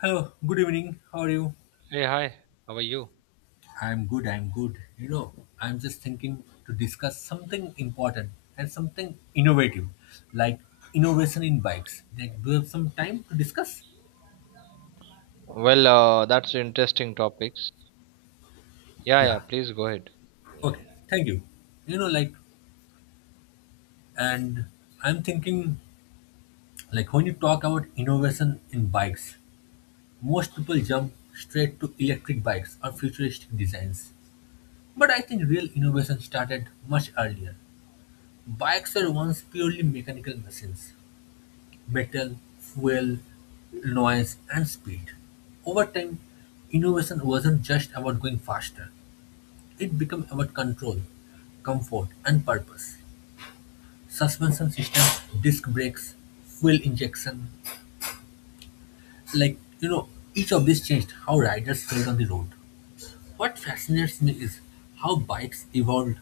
Hello, good evening. How are you? Hey, hi, how are you? I'm good. You know, I'm just thinking to discuss something important and something innovative, like innovation in bikes. Like, do you have some time to discuss? Well, that's interesting topics. Yeah, yeah, Yeah. please go ahead. Okay. Thank you. You know, like, and I'm thinking, like, when you talk about innovation in bikes, most people jump straight to electric bikes or futuristic designs. But I think real innovation started much earlier. Bikes were once purely mechanical machines metal, fuel, noise, and speed. Over time, innovation wasn't just about going faster, it became about control, comfort, and purpose. Suspension systems, disc brakes, fuel injection like, you know, each of these changed how riders felt on the road. What fascinates me is how bikes evolved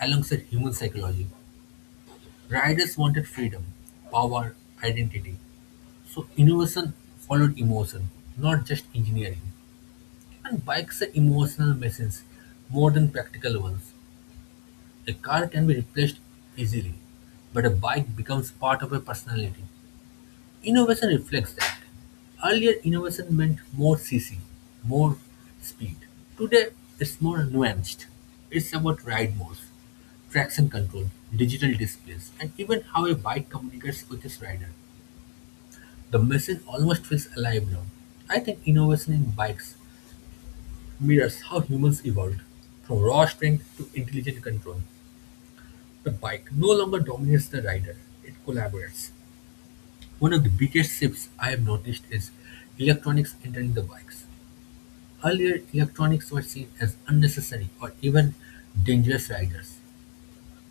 alongside human psychology. Riders wanted freedom, power, identity. So innovation followed emotion, not just engineering. And bikes are emotional machines more than practical ones. A car can be replaced easily, but a bike becomes part of a personality. Innovation reflects that. Earlier, innovation meant more CC, more speed. Today, it's more nuanced. It's about ride modes, traction control, digital displays, and even how a bike communicates with its rider. The machine almost feels alive now. I think innovation in bikes mirrors how humans evolved from raw strength to intelligent control. The bike no longer dominates the rider, it collaborates. One of the biggest shifts I have noticed is electronics entering the bikes. Earlier, electronics were seen as unnecessary or even dangerous riders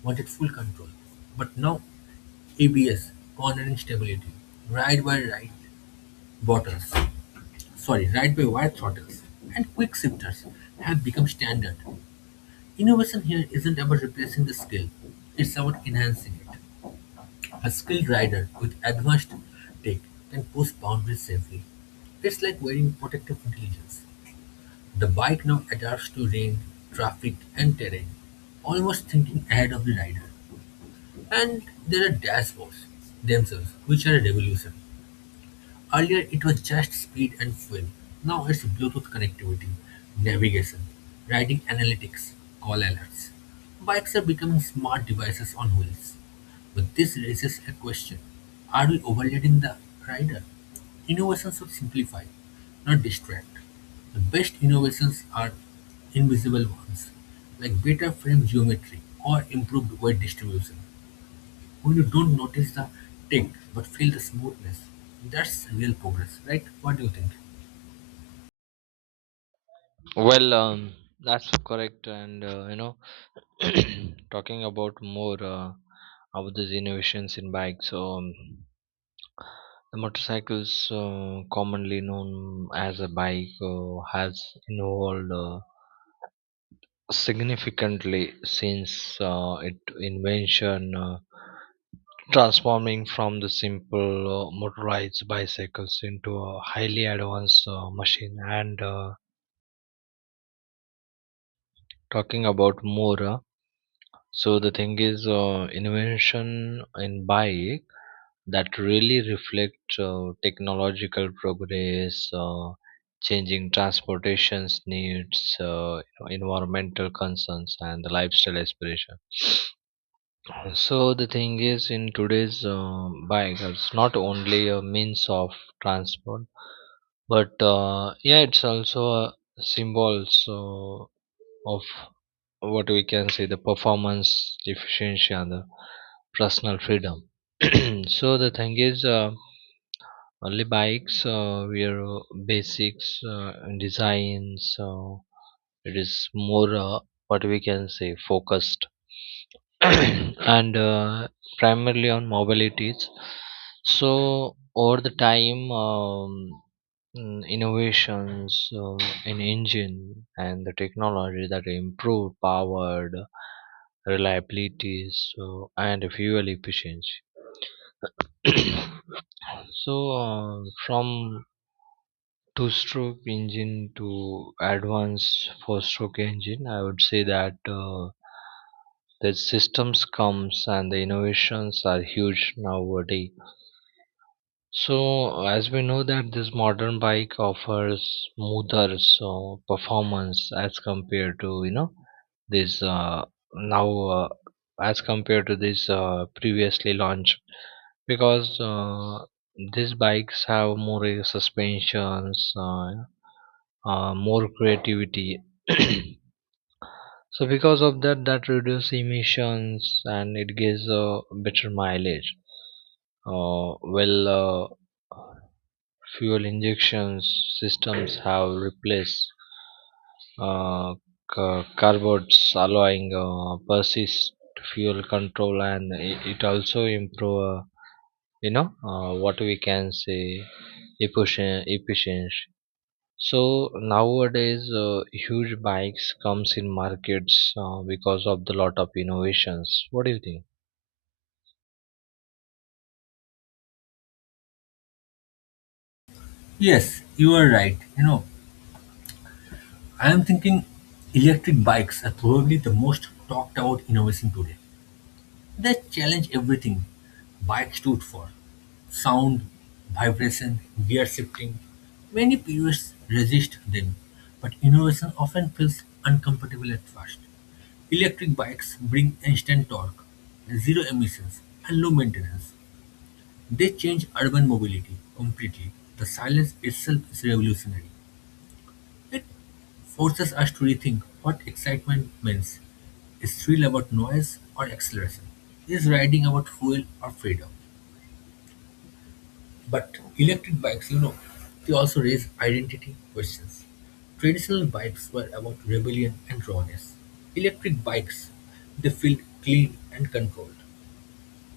wanted full control. But now ABS, cornering stability, ride by ride buttons, sorry, right-by-wire throttles and quick shifters have become standard. Innovation here isn't about replacing the skill, it's about enhancing it. A skilled rider with advanced tech can push boundaries safely. It's like wearing protective intelligence. The bike now adapts to rain, traffic, and terrain, almost thinking ahead of the rider. And there are dashboards themselves, which are a revolution. Earlier it was just speed and fuel. Now it's Bluetooth connectivity, navigation, riding analytics, call alerts. Bikes are becoming smart devices on wheels. But this raises a question. Are we overloading the rider? Innovations should simplify, not distract. The best innovations are invisible ones, like better frame geometry or improved weight distribution. When you don't notice the tick but feel the smoothness, that's real progress, right? What do you think? Well, that's correct. And, talking about more about these innovations in bikes. The motorcycles, commonly known as a bike, has evolved significantly since its invention. Transforming from the simple motorized bicycles into a highly advanced machine. And talking about more so the thing is invention in bike that really reflect technological progress, changing transportations needs, environmental concerns, and the lifestyle aspiration. So the thing is, in today's bike, it's not only a means of transport, but yeah, it's also a symbol so of what we can say the performance, efficiency, and the personal freedom. So the thing is, only bikes, we are basics and design, so it is more what we can say focused and primarily on mobilities. So over the time innovations in engine and the technology that improve power, reliability, so and fuel efficiency. So from two stroke engine to advanced four stroke engine, I would say that the systems comes and the innovations are huge nowadays. So, as we know that this modern bike offers smoother so performance as compared to, you know, this now as compared to this previously launched, because these bikes have more suspensions, more creativity. So because of that, that reduces emissions and it gives a better mileage. Well. Uh, Fuel injection systems have replaced uh, carbots, allowing precise fuel control, and it also improve, you know, what we can say efficient efficiency. So nowadays, huge bikes comes in markets because of the lot of innovations. What do you think? Yes, you are right. You know, I am thinking electric bikes are probably the most talked about innovation today. They challenge everything bikes stood for sound, vibration, gear shifting. Many purists resist them, but innovation often feels uncomfortable at first. Electric bikes bring instant torque, zero emissions, and low maintenance. They change urban mobility completely; the silence itself is revolutionary. It forces us to rethink what excitement means. Is thrill about noise or acceleration? Is riding about fuel or freedom? But electric bikes, you know, they also raise identity questions. Traditional bikes were about rebellion and rawness. Electric bikes, they feel clean and controlled.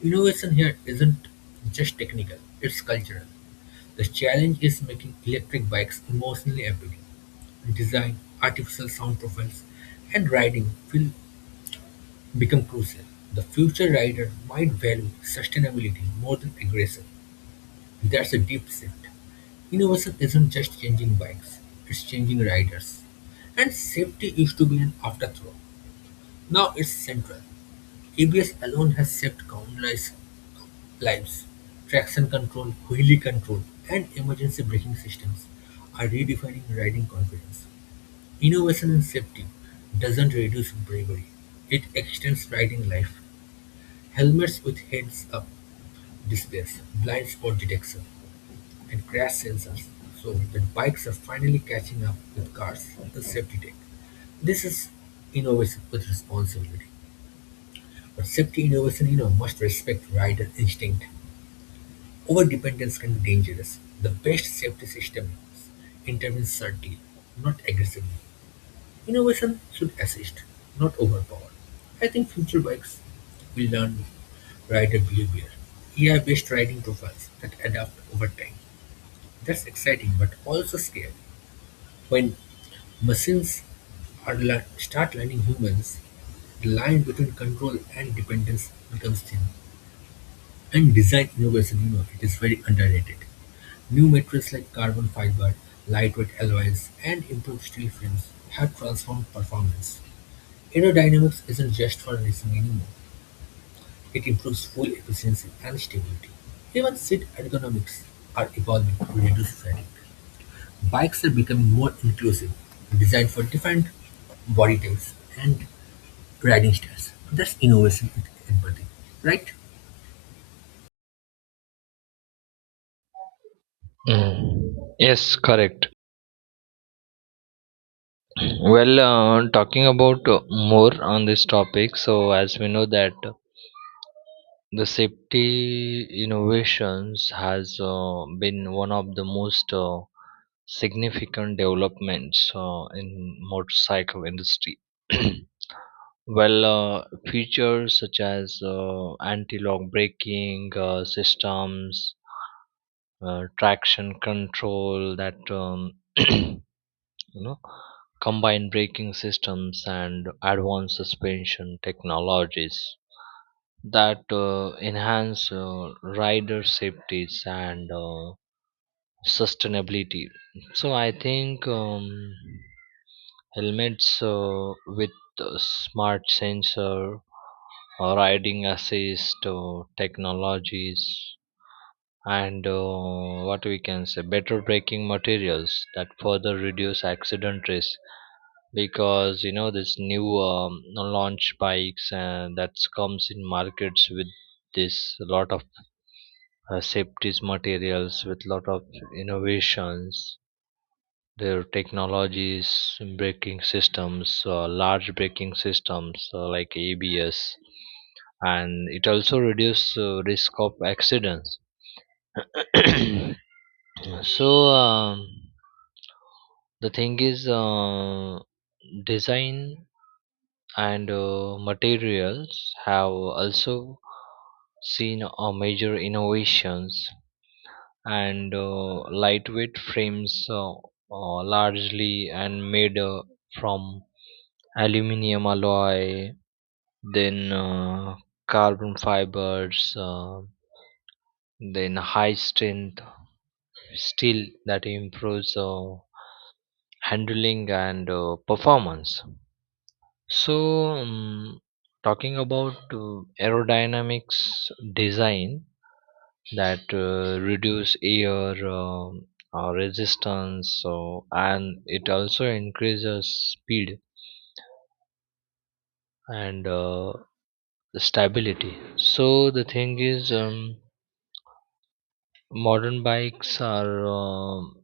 Innovation here isn't just technical, it's cultural. The challenge is making electric bikes emotionally appealing. Design, artificial sound profiles, and riding will become crucial. The future rider might value sustainability more than aggression. That's a deep shift. Innovation isn't just changing bikes, it's changing riders. And safety used to be an afterthought. Now it's central. ABS alone has saved countless lives. Traction control, wheelie control, and emergency braking systems are redefining riding confidence. Innovation in safety doesn't reduce bravery, it extends riding life. Helmets with heads up displays, blind spot detection, and crash sensors so that bikes are finally catching up with cars in safety tech. This is innovation with responsibility. But safety innovation, you know, must respect rider instinct. Overdependence can be dangerous. The best safety system intervenes subtly, not aggressively. Innovation should assist, not overpower. I think future bikes will learn rider behavior, AI-based riding profiles that adapt over time. That's exciting, but also scary. When machines start learning humans, the line between control and dependence becomes thin. And design innovation, you know, it is very underrated. New materials like carbon fiber, lightweight alloys, and improved steel frames have transformed performance. Aerodynamics isn't just for racing anymore. It improves fuel efficiency and stability. Even seat ergonomics are evolving to reduce fatigue. Bikes are becoming more inclusive, designed for different body types and riding styles. That's innovation with empathy, right? Mm. Yes, correct. Well, talking about more on this topic. So as we know that the safety innovations has been one of the most significant developments in motorcycle industry. Well, features such as anti-lock braking systems, traction control that, you know, combine braking systems and advanced suspension technologies that enhance rider safeties and sustainability. So I think, helmets with smart sensor, riding assist technologies, and what we can say better braking materials that further reduce accident risk, because you know, this new launch bikes and that comes in markets with this lot of safety materials with lot of innovations, their technologies, braking systems, large braking systems like ABS. And it also reduces risk of accidents. So, the thing is, design and materials have also seen a major innovations. And lightweight frames, largely and made from aluminium alloy, then carbon fibers, then high strength steel, that improves handling and performance. So, um, talking about aerodynamics design that reduce air, resistance, so and it also increases speed and stability. So the thing is, modern bikes are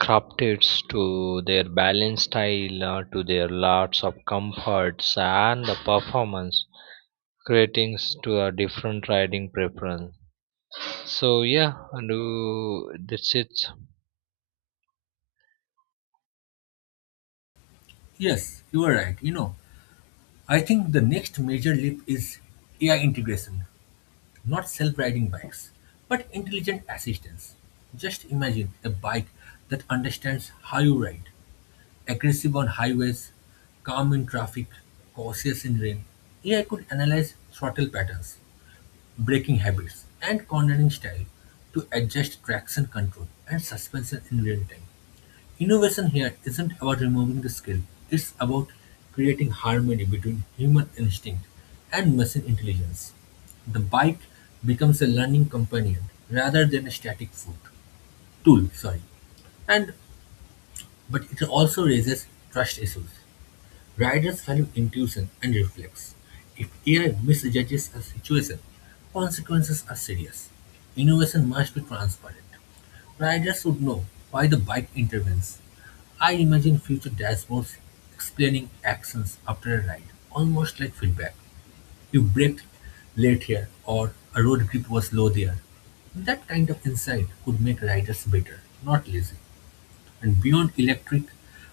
crafted to their balance style, to their lots of comforts and the performance, creating to a different riding preference. So yeah, and, that's it. Yes, you are right. You know, I think the next major leap is AI integration, not self riding bikes, but intelligent assistance. Just imagine a bike that understands how you ride, aggressive on highways, calm in traffic, cautious in rain. AI could analyze throttle patterns, braking habits, and cornering style to adjust traction control and suspension in real time. Innovation here isn't about removing the skill, it's about creating harmony between human instinct and machine intelligence. The bike becomes a learning companion rather than a static foot tool, sorry. And but it also raises trust issues. Riders value intuition and reflex. If AI misjudges a situation, consequences are serious. Innovation must be transparent. Riders should know why the bike intervenes. I imagine future dashboards explaining actions after a ride, almost like feedback. You braked late here, or a road grip was low there. That kind of insight could make riders better, not lazy. And beyond electric,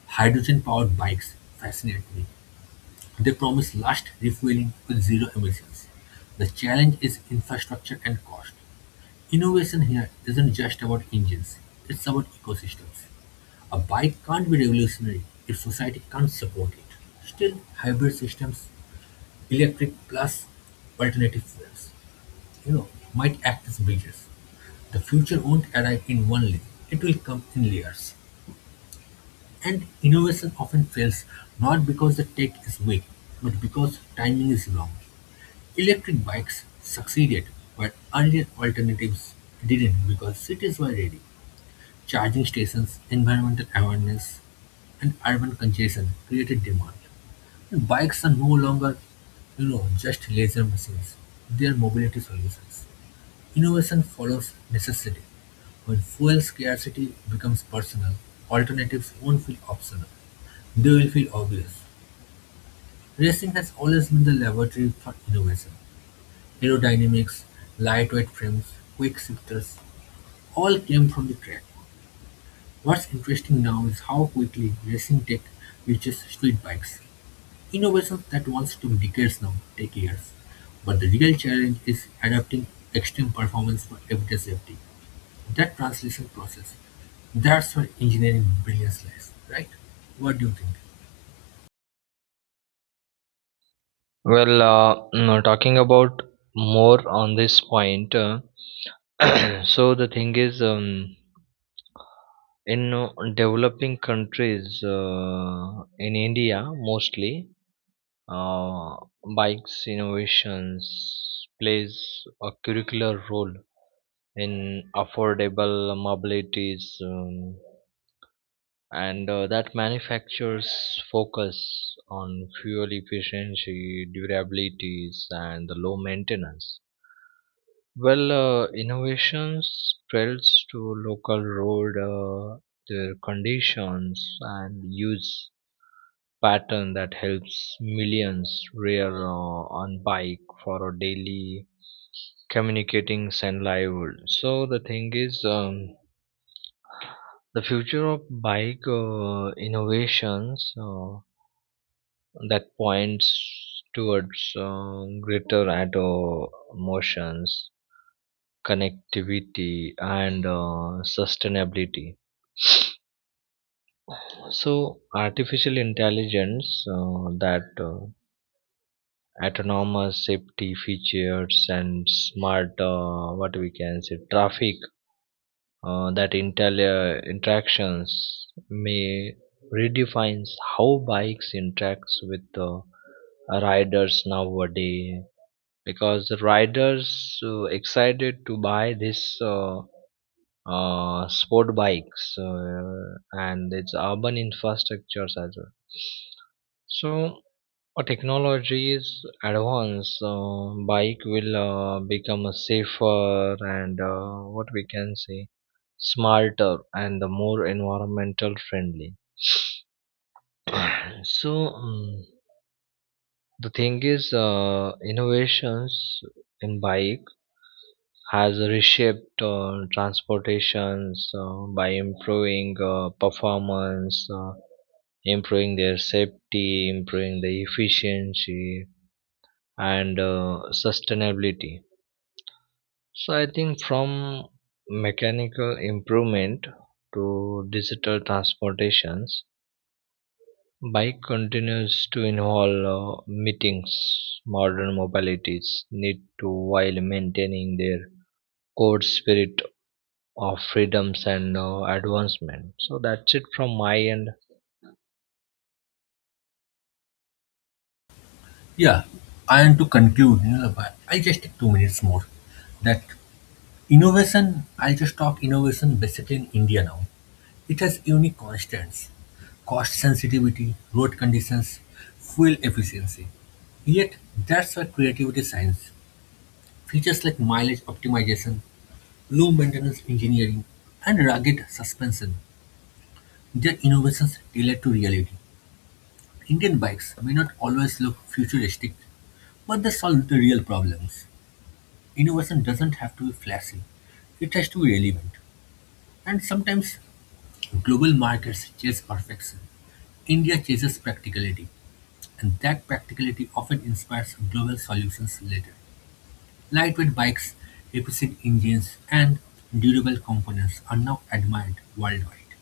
hydrogen powered bikes fascinate me. They promise last refueling with zero emissions. The challenge is infrastructure and cost. Innovation here isn't just about engines, it's about ecosystems. A bike can't be revolutionary if society can't support it. Still, hybrid systems, electric plus alternative fuels, you know, might act as bridges. The future won't arrive in one leap, it will come in layers. And innovation often fails not because the tech is weak, but because timing is wrong. Electric bikes succeeded where earlier alternatives didn't because cities were ready. Charging stations, environmental awareness, and urban congestion created demand. And bikes are no longer, you know, just leisure machines. They are mobility solutions. Innovation follows necessity. When fuel scarcity becomes personal, alternatives won't feel optional. They will feel obvious. Racing has always been the laboratory for innovation. Aerodynamics, lightweight frames, quick shifters, all came from the track. What's interesting now is how quickly racing tech reaches street bikes. Innovations that once took decades now take years. But the real challenge is adapting extreme performance for everyday safety. That translation process. That's where engineering brilliance lies, right? What do you think? Well, no, talking about more on this point. Uh, so the thing is, in developing countries, in India mostly, uh, bikes innovations plays a curricular role in affordable mobilities, and that manufactures focus on fuel efficiency, durabilities, and the low maintenance. Well, innovations spreads to local road, their conditions and use pattern that helps millions rear on bike for a daily communicating send livelihood. So the thing is, the future of bike innovations that points towards greater auto motions, connectivity, and sustainability. So artificial intelligence, that autonomous safety features and smart, what we can say traffic, that intel interactions may redefines how bikes interacts with riders nowadays, because riders excited to buy this sport bikes and its urban infrastructures as well. So, a technology's advance bike will become a safer and what we can say smarter and the more environmental friendly. So, the thing is, innovations in bike has reshaped transportations by improving performance, improving their safety, improving the efficiency, and sustainability. So I think from mechanical improvement to digital transportations, bike continues to involve meetings. Modern mobilities need to while maintaining their core spirit of freedoms and advancement. So that's it from my end. Yeah, and to conclude, you know, but I just take 2 minutes more. That innovation, I'll just talk innovation basically in India now. It has unique constants, cost sensitivity, road conditions, fuel efficiency. Yet, that's where creativity shines. Features like mileage optimization, low maintenance engineering, and rugged suspension, their innovations tailored to reality. Indian bikes may not always look futuristic, but they solve the real problems. Innovation doesn't have to be flashy, it has to be relevant. And sometimes global markets chase perfection. India chases practicality, and that practicality often inspires global solutions later. Lightweight bikes, efficient engines, and durable components are now admired worldwide.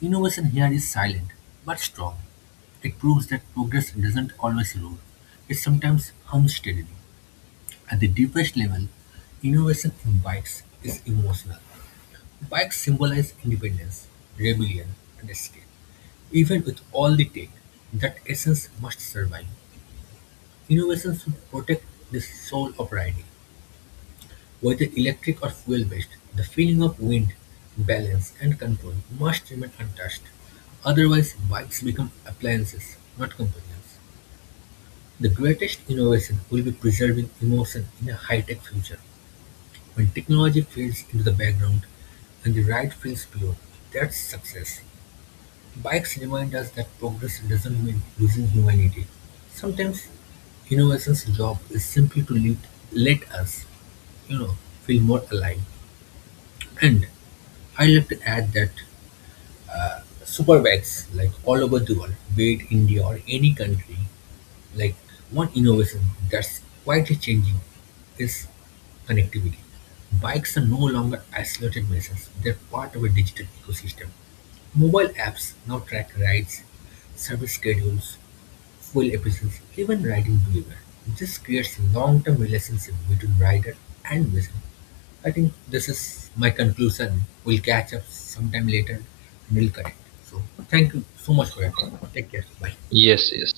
Innovation here is silent but strong. It proves that progress doesn't always roar. It sometimes hums steadily. At the deepest level, innovation in bikes is emotional. Bikes symbolize independence, rebellion, and escape. Even with all the tech, that essence must survive. Innovation should protect the soul of riding. Whether electric or fuel-based, the feeling of wind, balance, and control must remain untouched. Otherwise, bikes become appliances, not companions. The greatest innovation will be preserving emotion in a high-tech future. When technology fades into the background and the ride feels pure, that's success. Bikes remind us that progress doesn't mean losing humanity. Sometimes innovation's job is simply to let, let us, you know, feel more alive. And I like to add that super bikes, like all over the world, be it India or any country, like one innovation that's quietly changing is connectivity. Bikes are no longer isolated missions, they're part of a digital ecosystem. Mobile apps now track rides, service schedules, fuel efficiency, even riding behavior. This creates long-term relationship between rider and mission. I think this is my conclusion. We'll catch up sometime later and we'll connect. So thank you so much for your time. Take care. Bye. Yes, yes.